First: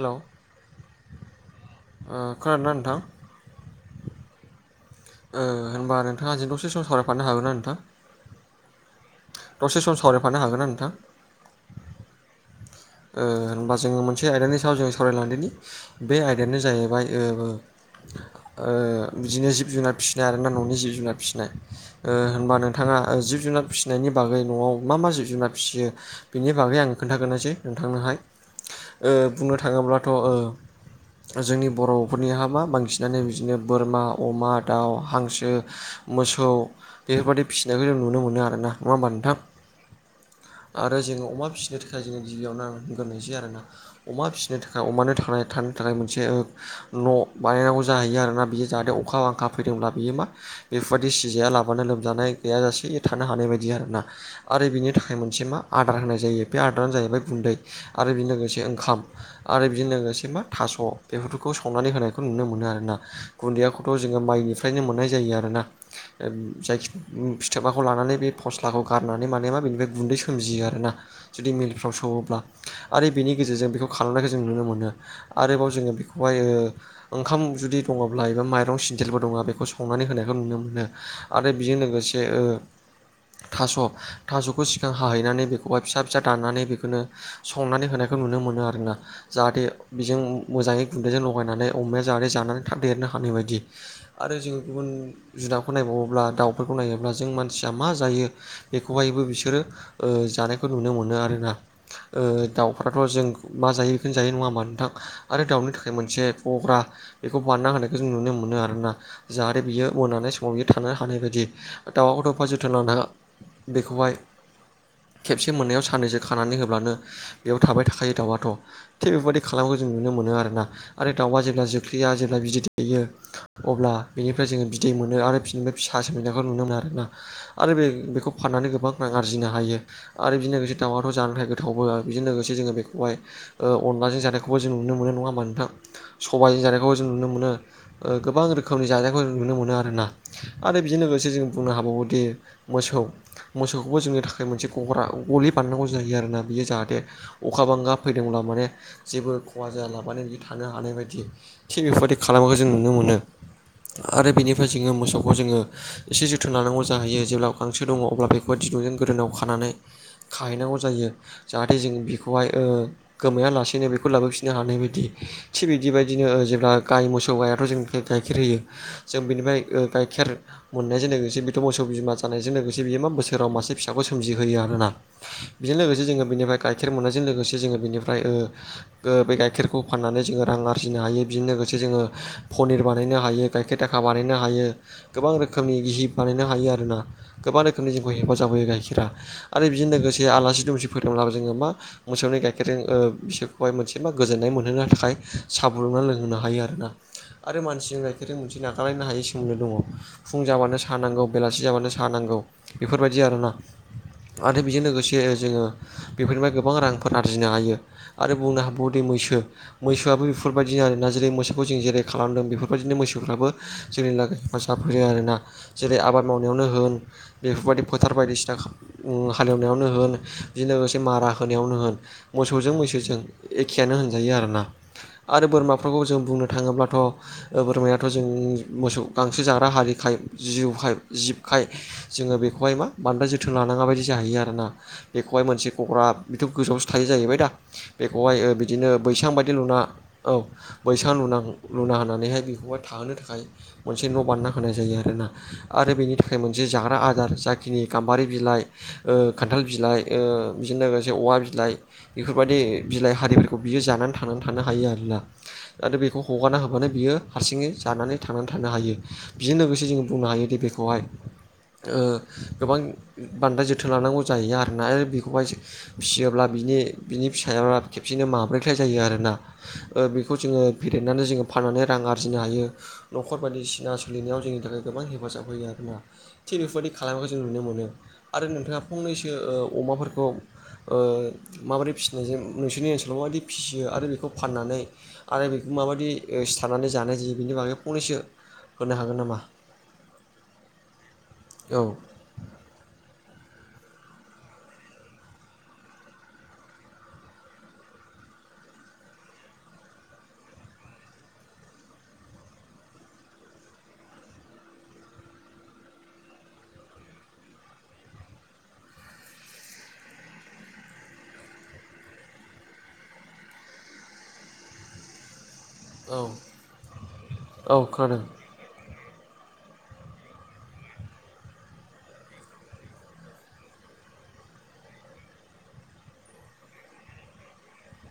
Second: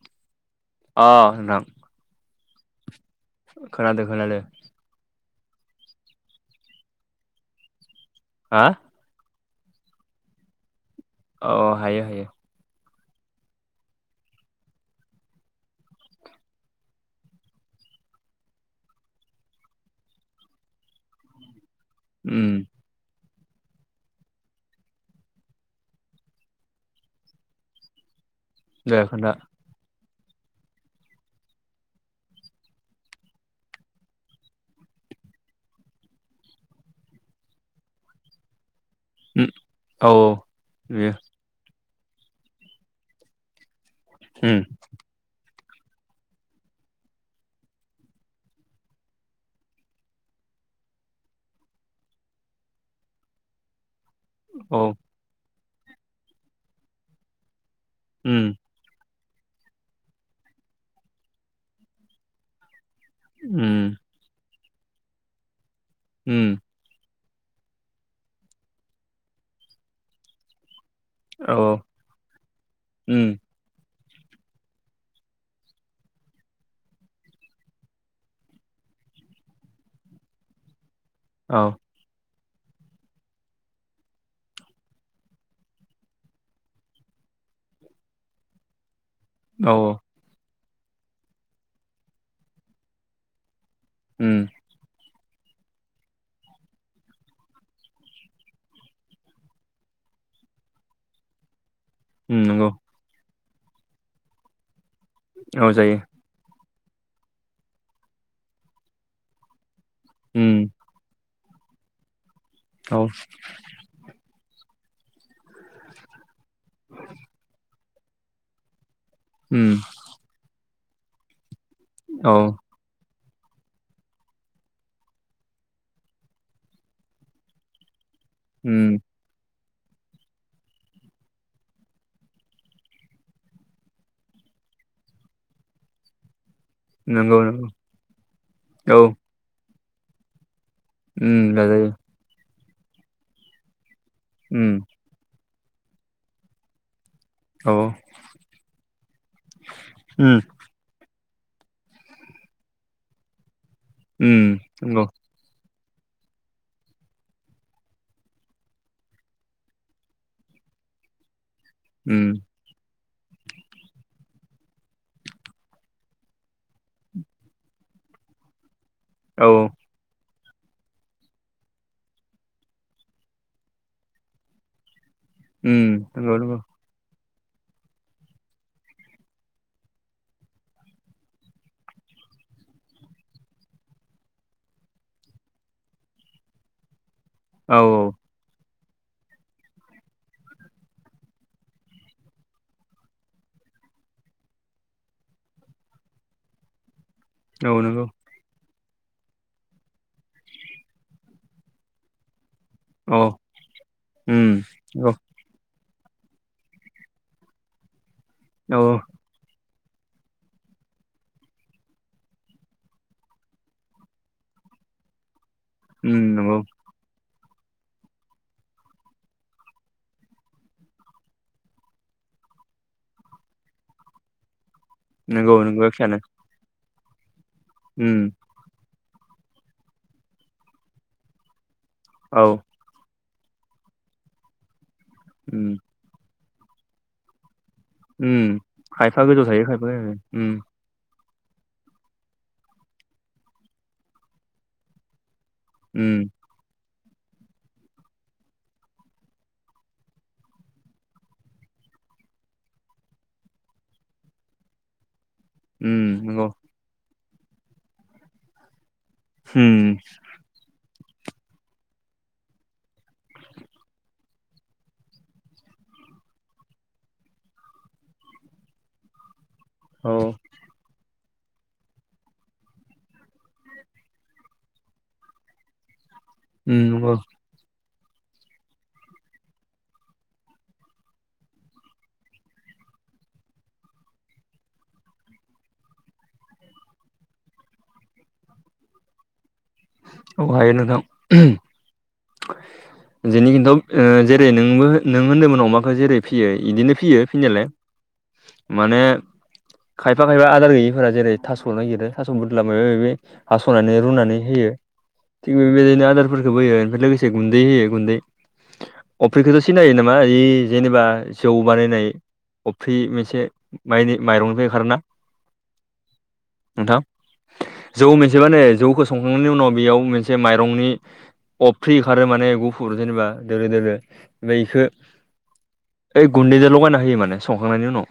हेल' अ नोंथां अ खोनादोंना नोंथां खोनादों खोनादों होनबा नोंथाङा आंजों द'से सम सावरायफानो हागोन ना नोंथां हा दसे सम सावरायफानो हागोन ना नोंथां अ हायो हायो होनबा जोङो मोनसे आयदानि सायाव जों सावरायलांदोनि बे आयदायानो जाहैबाय बिदिनो जिब जुनार फिसिनाय आरोना न'नि जिब जुनार फिसिनाय ओ होनबा उम नोंथाङा जिब जुनार फिसिनायनि बागै न'आव मा मा जिब जुनार फिसियो बेनि बागै आङो खोन्थागोननोसै नोंथांनोहाय दे खोन्था ओ बुंनो थाङोब्लाथ' ओ जोंनि बर'फोरनिहा मा बांसिनानो बिदिनो बोरमा अमा दाउ हांसो मोसौ बेफोरबायादि फिसिनायखौ जों नुनो मोनो आरो ना नङा होमबा नोंथां उम औ आरो बेयो जोङो अमा फिसिनो थाखाय जोङो गिबियाव इन होनग्रोनोसै आरोना अमा फिसिनो उम थाखाय अमानो थां थानो थाखाय मोनसे न' बानायनांगौ जाहैयो आरोना बियो जाहाथे अखा बांखा फैदोंब्ला बियो मा बेफोरबायदि सिजाया लाबानो लोमजानाय गैयााजासे थानो हानाय बायदि आर ना आरो औ बिनि थाखाय मोनसे मा आदार होनाय जायो बे आदारानो जाहैबाय गुन्दै आरो बेजों उम लोगोसे ओंखाम आरो बेजों लोगोसे मा थास' बेफोरखौ सावनानै होनायखौ नुनो मोनो आरोना गुन्दैयाखौथ' उम जोङो माइनिफ्रायनो मोननाय जायो आरोना उम जायखि फिथोबाखौ लानानै बे फस्लाखौ गारनानै माने मा बेनिफ्राय गुन्दै सोमजियो आरोना जुदि औ मिलफ्राव सङोब्ला आरो उम बेनि गेजेरजों बेखौ खालामनायखौ जों नुनो मोनो आरोबाव जोङो बेखौहाय ओ ओंखाम जुदि दङब्ला एबा माइरं सेन्देलबो दङब्ला बेखौ संनानै होनायखौ नुनो मोनो। आरो औ बेजों लोगोसे ओ थास' थास'खौ सि खाजों हाहैनानै बेखौहाय फिसा फिसा दानानै बेखौनो संनानै होनायखौ नुनो मोनो आरोना जाहाथे औ बिजों मोजाङै गुन्दैजों लगायनानै अमाया जाहाथे जानानै थाब देरनो हानाय बायदि। आरो उम जोङो गुबुन जुनादखौ नायबावोब्ला दाउफोरखौ नायोब्ला जों मानसिया मा जायो बेखौहायबो बिसोरो ओ जानायखौ नुनो मोनो आरोना उम ओ‌ दाउ नंगौ दाउआथ' जों मा जायो बेखौनो जायो नङा होमबा नोंथां आरो दाउनि औ थाखाय जायो मोनसे गग्रा बेखौ बानायना होनायखौ जों नुनो मोनो आरोना जाहाथे बियो [unintelligible] उम समाव बियो थानो हानाय बायदि दावा खौथ' एफा जोथोन औ लानाङा बेखौहाय खेबसे मोननायाव साननैसो खानानै होब्लानो बेयाव थाबाय थाखायो दाउआथ' थिग बेफोरबायदि उम खालामो जों। नो मोनो आरोना आरो दाउआ जेब्ला जोख्लिया औ जेब्ला बिदै दै यो अब्ला बिनिफ्राय जोङो बिदै मोनो आरो बिनिफ्राय फिसा सोमजिनायखौ नुनो मोनो आरोना आरो बे बेखौ फाननानै गोबां उम रां आरजिनो हायो। आरो बेजों लोगोसे दाउआथ' जानो थाखाय गोथावबो बेजों लोगोसे जोङो बेखौहाय ओ अनलाजों जानायखौबो जों नुनो मोनो नङा होमबा नोंथां सबाइजों जानाय खौ जों नुनो नंगौ मोनो नंगौ ओ गोबां रोखोमनि औ जानायखौ जों नुनो मोनो आरो ना आरो बेजों लोगोसे उम जों बुंनो जाजायो हाबावोदि मोसौ मोसौखौबो जोंनि थाखाय मोनसे उम गग्रा गलि बानाय नांगौ जायो आरोना बियो जाहाथे अखा औ बांगा फैदोंब्ला माने जेबो खहा जायालाबानो बिदि उम थानो हानाय बायदि थिग बेफोरबादि खालामनायखौ जों नुनो मोनो। आरो उम बेनिफ्राय जोङो नंगौ मोसौखौ जोङो एसे जोथोन लानांगौ जाहैयो जेब्ला गांसो दङ अब्ला बेखौहाय दिरुंजों गोदोनायाव खानानै खाहैनांगौ जायो। जाहाथे जों उम बेखौहाय ओ गोमायालासेनो बेखौ लाबोफिननो हानाय बायदि। थिग बिदि बायदिनो ओ जेब्ला गाइ मोसौ गायाथ' जोंनि गाइखेर होयो। जों औ बिनिफ्राय ओ गाइखेर मोननायजों लोगोसे बेथ' मोसौ बिमा जानायजों लोगोसे बियो मा बोसोराव मासे फिसाबो सो मजिहोयो आरोना। उम बेजों लोगोसे जोङो नंगौ नंगौ बेनिफ्राय गाइखेर मोननायजों लोगोसे जोङो बेनिफ्राय ओ ओ बे गाइखेरखौ फाननानै जोङो रां आरजिनो हायो बेजों लोगोसे जोङो पनिर बानायनो हायो गाइखेर दाखा बानायनो हायो गोबां रोखोमनि गिहि बानायनो हायो आरोना। गोबां औ रोखोमनि जोंखौ औ हेफाजाब होयो गाइखेरा। आरो बेजों लोगोसे आलासि दुमसि फैदोंब्लाबो जोङो मा मोसौनि गाइखेरजों ओ बिसोरखौहाय मोनसे मा गोजोननाय मोनहोनो थाखाय सा फुदुंना लोंहोनो हायो आरोना। आरो औ मानसि नंगौ होननाय गायखेरजों मोनसे नागारलायनो हायै सोमोनदो दङ। फुं जाबानो साहा नांगौ बेलासि जाबानो साहा नांगौ। औ बेफोरबायदि आरोना। आरो उम बेजों नंगौ लोगोसे जोङो बेफोरनिफ्राय गोबां रांफोर आरजिनो हायो। आरो बुंनो औ औ हाबावोदि मैसो मैसोआबो बेफोरबायदिनो आरोना जेरै मोसौखौ जों जेरै खालामदों बेफोरबायदिनो मैसोफ्राबो जोंनि लागै हेफाजाब होयो आरोना। जेरै उम आबाद नंगौ मावनायावनो होन बेफोरबायदि फोथार बायदिसिना ओ हालेवनायावनो होन बेजों लोगोसे मारा होनायावनो होन। मोसौजों मैसोजों एखेयानो होनजायो आरोना। आरो नंगौ नंगौ बोरमाफोरखौ एखेयानो जों बुंनो थाङोब्लाथ' ओ बोरमायाथ' उम जोंनि मोसौ गांसो जाग्रा हारिखाय जिउखाय जिबखाय जोङो औ बेखौहाय मा बांद्राय जो थोन लानाङा बायदि जाहैयो आरोना। बेखौहाय मोनसे उम गग्रा बेथ' गोजौआवसो थायो जाहैबाय दा। बेखौहाय ओ उम बिदिनो खायफा बैसां गोजौ बायदि थायो लुना खायफा गाहाय औ थायो उम बैसां लुनां लुना होनानैहाय बेखौहाय थाहोनो थाखाय मोनसे न' बानायना होनाय जायो आरोना। आरो बेनि उम थाखाय मोनसे जाग्रा आदार जाखिनि गाम्बारि बिलाइ ओ खान्थाल बिलाइ ओ बिजों लोगोसे औवा बिलाइ बेफोरबायदि बिलाइ हारिफोरखौ बियो जानानै थांनानै थानो हायो आरोना। आरो उम बेखौ नंगौ हगारना होबानो बियो हारसिङै जानानै थांनानै थानो हायो। बेजों लोगोसे उम जों बुंनो हायोदि बेखौहाय ओ गोबां बान्दाय जोथोन लानांगौ जाहैया आरोना आरो बेखौहाय एसे फिसियोब्ला बिनि बिनि फिसाया खेबसेनो माब्रैख्लाय जायो आरोना। ओ औ बेखौ उम जोङो फेदेरनानै जोङो फाननानै रां आरजिनो हायो। न'खर बायदिसिना सोलिनायाव जोंनि थाखाय गोबां हेफाजाब होयो आरोना। थिग बेफोरनि नंगौ खालामनायखौ जों नुनो मोनो आरो नोंथाङा फंनैसो ओ अमाफोरखौ ओ माबोरै फिसिनायजों नोंसोरनि ओनसोलाव माबायदि फिसियो आरो बेखौ फाननानै आरो बेखौ माबायदि ओ सिथारनानै जानाय जायो बेनि बागै फंनैसो होनो हागोन नामा? औ हायो नोंथां। औ। [inaudible] जोंनि खिन्थु ओ जेरै नोंबो नों होन्दोंमोन अमाखौ जेरै फियो बिदिनो फियो फिनायालाय। [inaudible] माने खायफा खायफा आदार गैयैफोरा जेरै थास' नागिरो थास' बुरला माबा माबि हास'नानै रुनानै होयो। थिग बेबायदिनो आदारफोरखोबो होयो। लोगोसे गुन्दै होयो गुन्दै। अफ्रिखौथ' सिनायो नामा ओइ जेनेबा जौ बानायनाय अफ्रि मोनसे माइनि माइरंनिफ्राय ओंखारोना औ नोंथां। औ जौ खोनादों मोनसेबा नै जौखौ संखांनायनि उनाव बेयाव मोनसे माइरंनि अफ्रि ओंखारो माने गुफुर जेनेबा दोलो दोलो बैखो ओइ गन्दैजों लगायना होयो माने संखांनायनि उनाव।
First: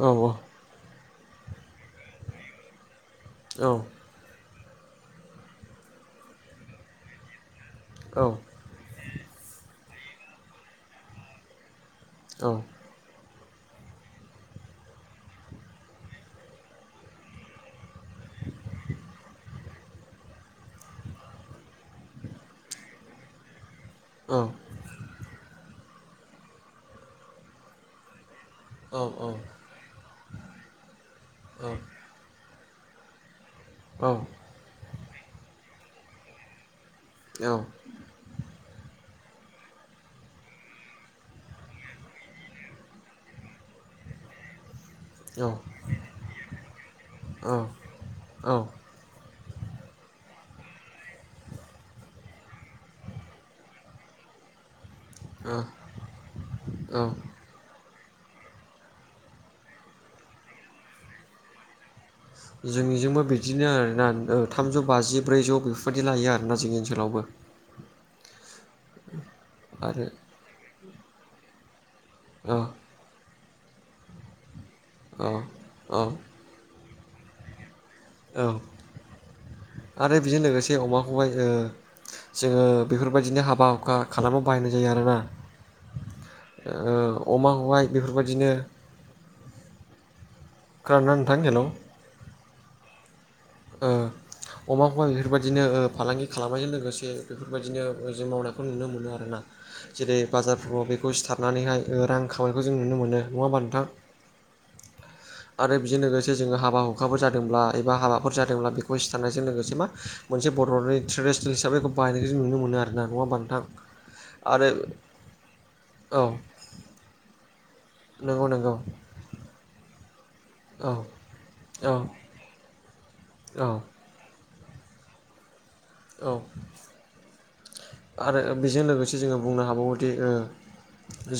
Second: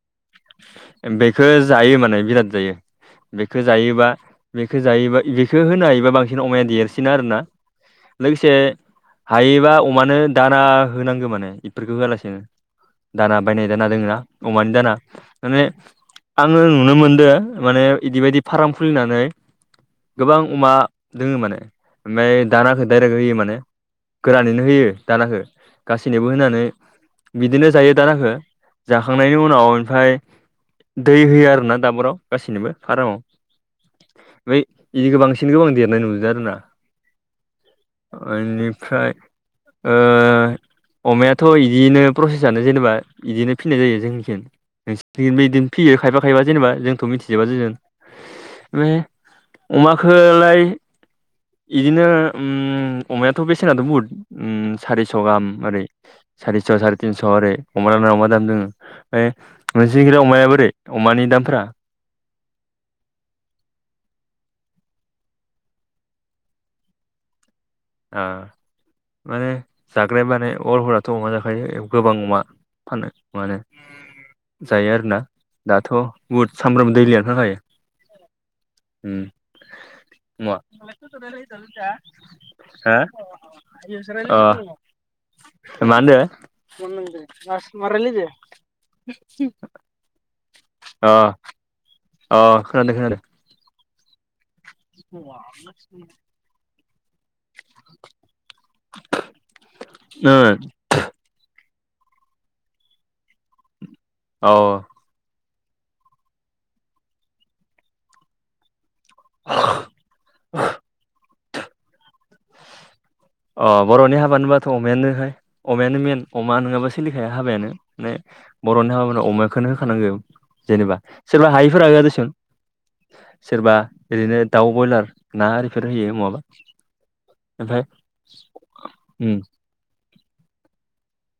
औ औ बेखौ जायो माने बिराद जायो बेखौ जायोबा बेखौ जायोबा बेखौ होनो हायोबा बांसिन अमाया देरसिनो आरो ना। लोगोसे हायोबा अमानो दाना होनांगौ माने इफोरखौ होआ लासि उम दाना बायनाय दाना दो ना अमानि दाना माने आङो नुनो मोनदों माने इदिबायदि फाराम खुलिनानै गोबां अमा दोङो माने ओमफ्राय दानाखौ डाइरेक्ट होयो माने गोरानैनो होयो दानाखौ गासैनोबो होनानै बिदिनो जायो दानाखो जाखांनायनि उनाव ओमफ्राय दै होयो आरोना दाबोराव गासैनिबो फारामाव। औ ओमफ्राय बिदिखौ बांसिन गोबां देरनाय नुदों आरोना औ ओनिफ्राय ओ अमायाथ' इदियैनो प्रसेसानो जेनेबा बिदिनो फिनाय जायो जोंनिखिन नोंसि थिंबो बेदिनो फियो खायफा खायफा जेनेबा जोंथ' मिथिजोबा जों माने अमाखोलाय इदिनो उम अमायाथ' बेसेना थ' बुहुथ उम सारिस' गाहाम ओरै सारिस' साराय तिनस' ओरै अमाना अमादाम दङो ओमफ्राय नोंसिनि थिं अमाया बोरै अमानि दाम फोरा? जोंनिजोंबो बिदिनो आरोना ओ थामजौ बाजि ब्रैजौ बेफोरबायदि लायो आरोना जोंनि ओनसोलावबो ओ माने आरो जाग्राया माने बर' हारिफोराथ' अमा जाखायो गोबां अमा औ फाननाय माने जायो आरोना औ दाथ' औ बुहुद सामब्राम दैलियाथ' जायो। औ उम आरो बेजों मा लोगोसे अमाखौहाय [unintelligible] ओ जोङो बेफोरबायदिनो हाबा हुखा खालामो बाहायनाय जायो आरोना। मा होनदो ओ अमाखौहाय बेफोरबायदिनो [unintelligible] अ खोनादोंना नोंथां हेलौ अ खोनादों खोनादों। ओ अमाखौबा बेफोरबायदिनो ओ फालांगि खालामनायजों लोगोसे बेफोरबायदिनो जों मावनायखौ नुनो मोनो आरोना जेरै बाजारफ्राव बेखौ स्टाप थुनानैहाय रां खामायखौ जों नुनो मोनो नङा होनबा नोंथां। औ आरो बेजों लोगोसे जोङो हाबा हुखाफोर जादोंब्ला एबा हाबाफोर जादोंब्ला बेखौ सिथारनायजों लोगोसे मा मोनसे बर'नि ट्रेडिसनेल हिसाबै बेखौ बाहायनायखौ जों नुनो मोनो आरोना नङा होमबा नोंथां अ बर'नि हाबा होनोबाथ' आरो अमायानोहाय अमायानो मेन औ अमा नङाबा सोलिखाया हाबायानो माने नंगौ नंगौ बर'नि हाबा नो अमाखौनो होखानांगौ औ जेनेबा सोरबा हायिफोरा औ होआ दिसुन औ सोरबा ओरैनो दाउ ब्रयलार ना आरिफोर होयो औ महाबा आरो बेजों लोगोसे जोङो उम बुंनो हाबावो दि ओ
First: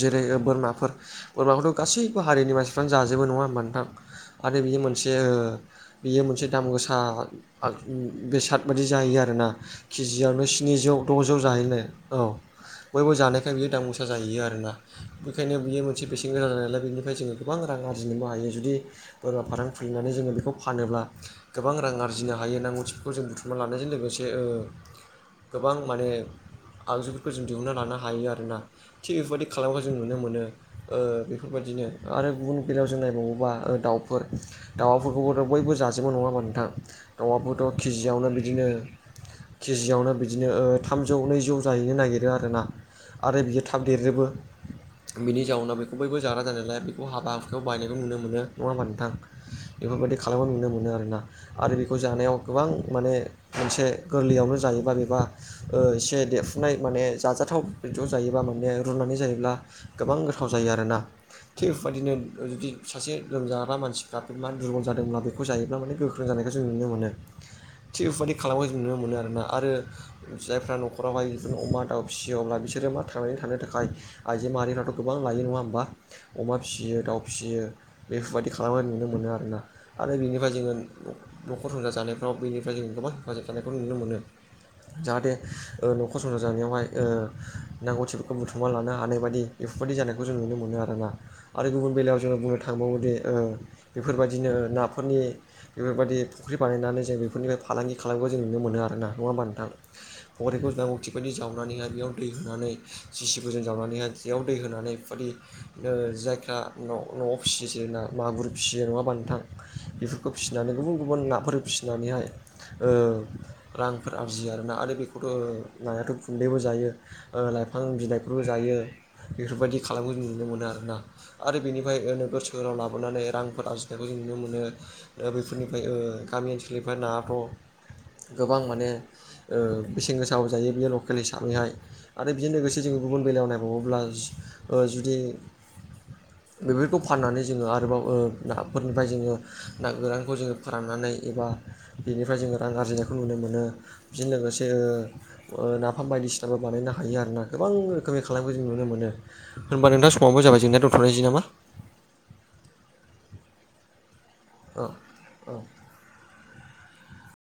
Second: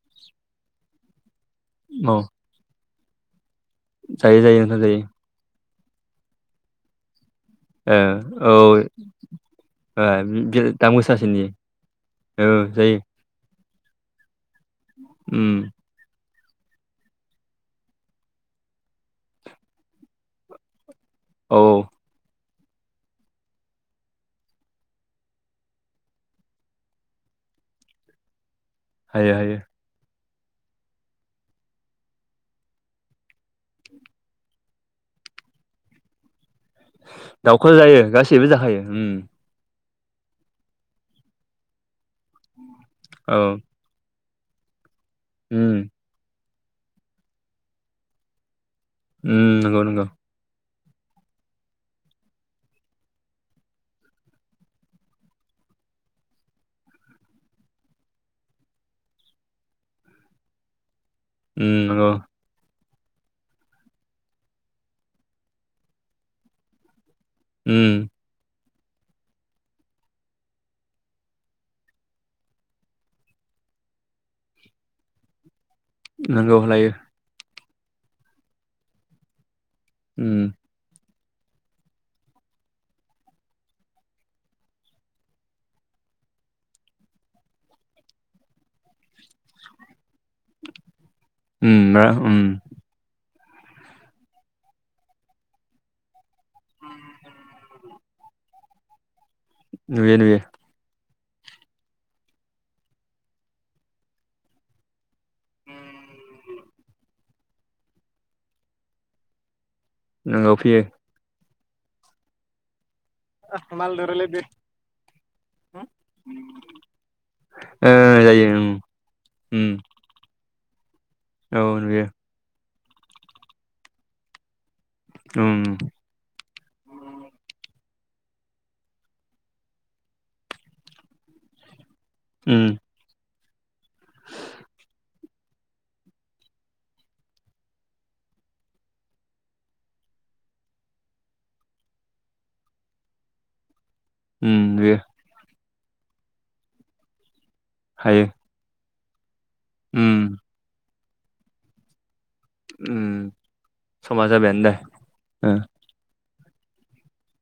जेरै बोरमाफोर बोरमाखौथ' गासैबो औ हारिनि मानसि बिफां जाजोबो नङा होमबा नोंथां जायो आरो जायो बियो नोंथां जायो मोनसे बियो मोनसे दाम गोसा ओ बेसाद बायदि औ जायो आरो ना ओ केजियावनो दाम जौ द' जौ गोसासिनि जाहैनो औ ब खौ जानायखाय बियो दा मोसा जाहायो आरोना उम बेनिखायनो बियो मोनसे बेसेन गोसा जानायालाय बेनिफ्राय जोङो गोबां रां आरजिनोबो हायो जुदि बोरमा फाराम खुलिनानै जोङो बेखौ फानोब्ला औ गोबां रां आरजिनो हायो नांगौथिफोरखौ जों बुथुमना लानायजों लोगोसे ओ गोबां माने आगजुफोरखौ जों दिहुनना लानो हायो आरोना थिग हायो बेफोरबायदि हायो खालामोबा जों नुनो मोनो ओ बेफोरबायदिनो आरो गुबुन बेलायाव जों नायबावोबा ओ दाउफोर दाउफोरखौबोथ' बयबो जाजोबो नङा होनबा नोंथां दाउआबोथ' दाउखौ जायो केजियावनो गासैबो बिदिनो जाखायो उम केजियावनो बिदिनो ओ थामजौ नैजौ जाहैनो नागिरो आरो ना औ आरो बियो था थाब देरजोबो बिनि जाउनाव उम बेखौ बयबो जाग्रा जानायलाय बे हाबा बायनायखौ नुनो मोनो नङा ओमबा नोंथां उम नंगौ नंगौ बेफोरबायदि खालामनाय नुनो मोनो आरोना। आरो बेखौ जानायाव गोबां माने मोनसे गोरलैयावनो जायोबा बेबा ओ एसे देरफुनाय माने जाजाथाव ज' जायोबा माने रुनानै जायोब्ला गोबां गोथाव जायो आरोना थिग उम नंगौ इफोरबायदिनो जुदि सासे लोमजाग्रा मानसिफ्रा बे मा दुरबल जादोंब्ला बेखौ जायोब्ला माने गोख्रों जानायखो जों नुनो मोनो। उम थि बेफोरबायदि खालामनायखौ जों नुनो मोनो आरोना आरो। जायफ्रा न'खरावहाय बिदिनो अमा दाउ फिसियो अब्ला बिसोरो मा थांनानै थानो थाखाय आइजो माहारिनियावथ' गोबां लायो नङा ओमबा? अमा नंगौ लायो फिसियो दाउ फिसियो बेफोरबायदि खालामनाय नुनो मोनो आरोना। आरो बेनिफ्राय उम जोङो न'खर संसार जानायफ्राव बेनिफ्राय जों गोबां हेफाजाब जानायखौ नुनो मोनो। जाहाथे ओ न'खर संसार जानायावहाय ओ नांगौथिफोरखौ बुथुमना लानो हानाय बायदि। इफोरबायदि जानायखौ जों नुनो मोनो आरोना आरो गुबुन उम रा बेलायाव जोङो उम बुंनो था थांबावो दे ओ बेफोरबायदिनो नाफोरनि बेफोरबायदि फुख्रि बानायनानै जों बेफोरनिफ्राय फालांगि खालाम नायबो जों नुनो मोनो आरोना नङा होनबा नोंथां? नुयो नुयो। फख्रिखौ नांगौथि बादि जावनानैहाय बेयाव दै होनानै जिसिबिजों जावनानैहाय बेयाव दै होनानै इफोरबादि ओ जायफ्रा न'-न'आव फिसियोसै ना मागुर फिसियो नङा होनबा नोंथां? बेफोरखौ नोंगौ फिसिनानै फैयो गुबुन गुबुन नाफोर फिसिनानैहाय ओ मालदो रायलायदो आरो बेखौथ' नायाथ' गुन्दैबो जायो। ओ लाइफां ओ बिलाइफोरबो उम जायो उम बेफोरबायदि खालामनायखौ जों नुनो मोनो आरोना। आरो औ बेनिफाय नुयो नोगोर सोहोराव लाबोनानै रांफोर आरजिनायखौ जों नुनो मोनो ओ उम बेफोरनिफ्राय ओ गामि ओनसोलाव [unintelligible] गोबां माने ओ बेसेन गोसा जायो बेयो लकेल हिसाबैहाय आरो बेजों उम लोगोसे जोङो गुबुन बेलायाव नाय ब्ला ओ जुदि बेफोरखौ फाननानै जोङो आरोबाव ओ नाफोरनिफ्राय जोङो ना गोरानखौ जोङो फोराननानै एबा बेनिफ्राय जोङो रां आरजिनायखौ नुनो मोनो। बिजों उम लोगोसे ओ नुयो ओ नाफाम बायदिसिनाबो बानायनो हायो आरोना गोबां रोखोमनि हायो खालाम नायखौ जों नुनो मोनो होनबा उम नोंथां समावबो जाबाय जेंना दोनथ'निसै नामा? उम समा जाबायानो दे औ औ ओ।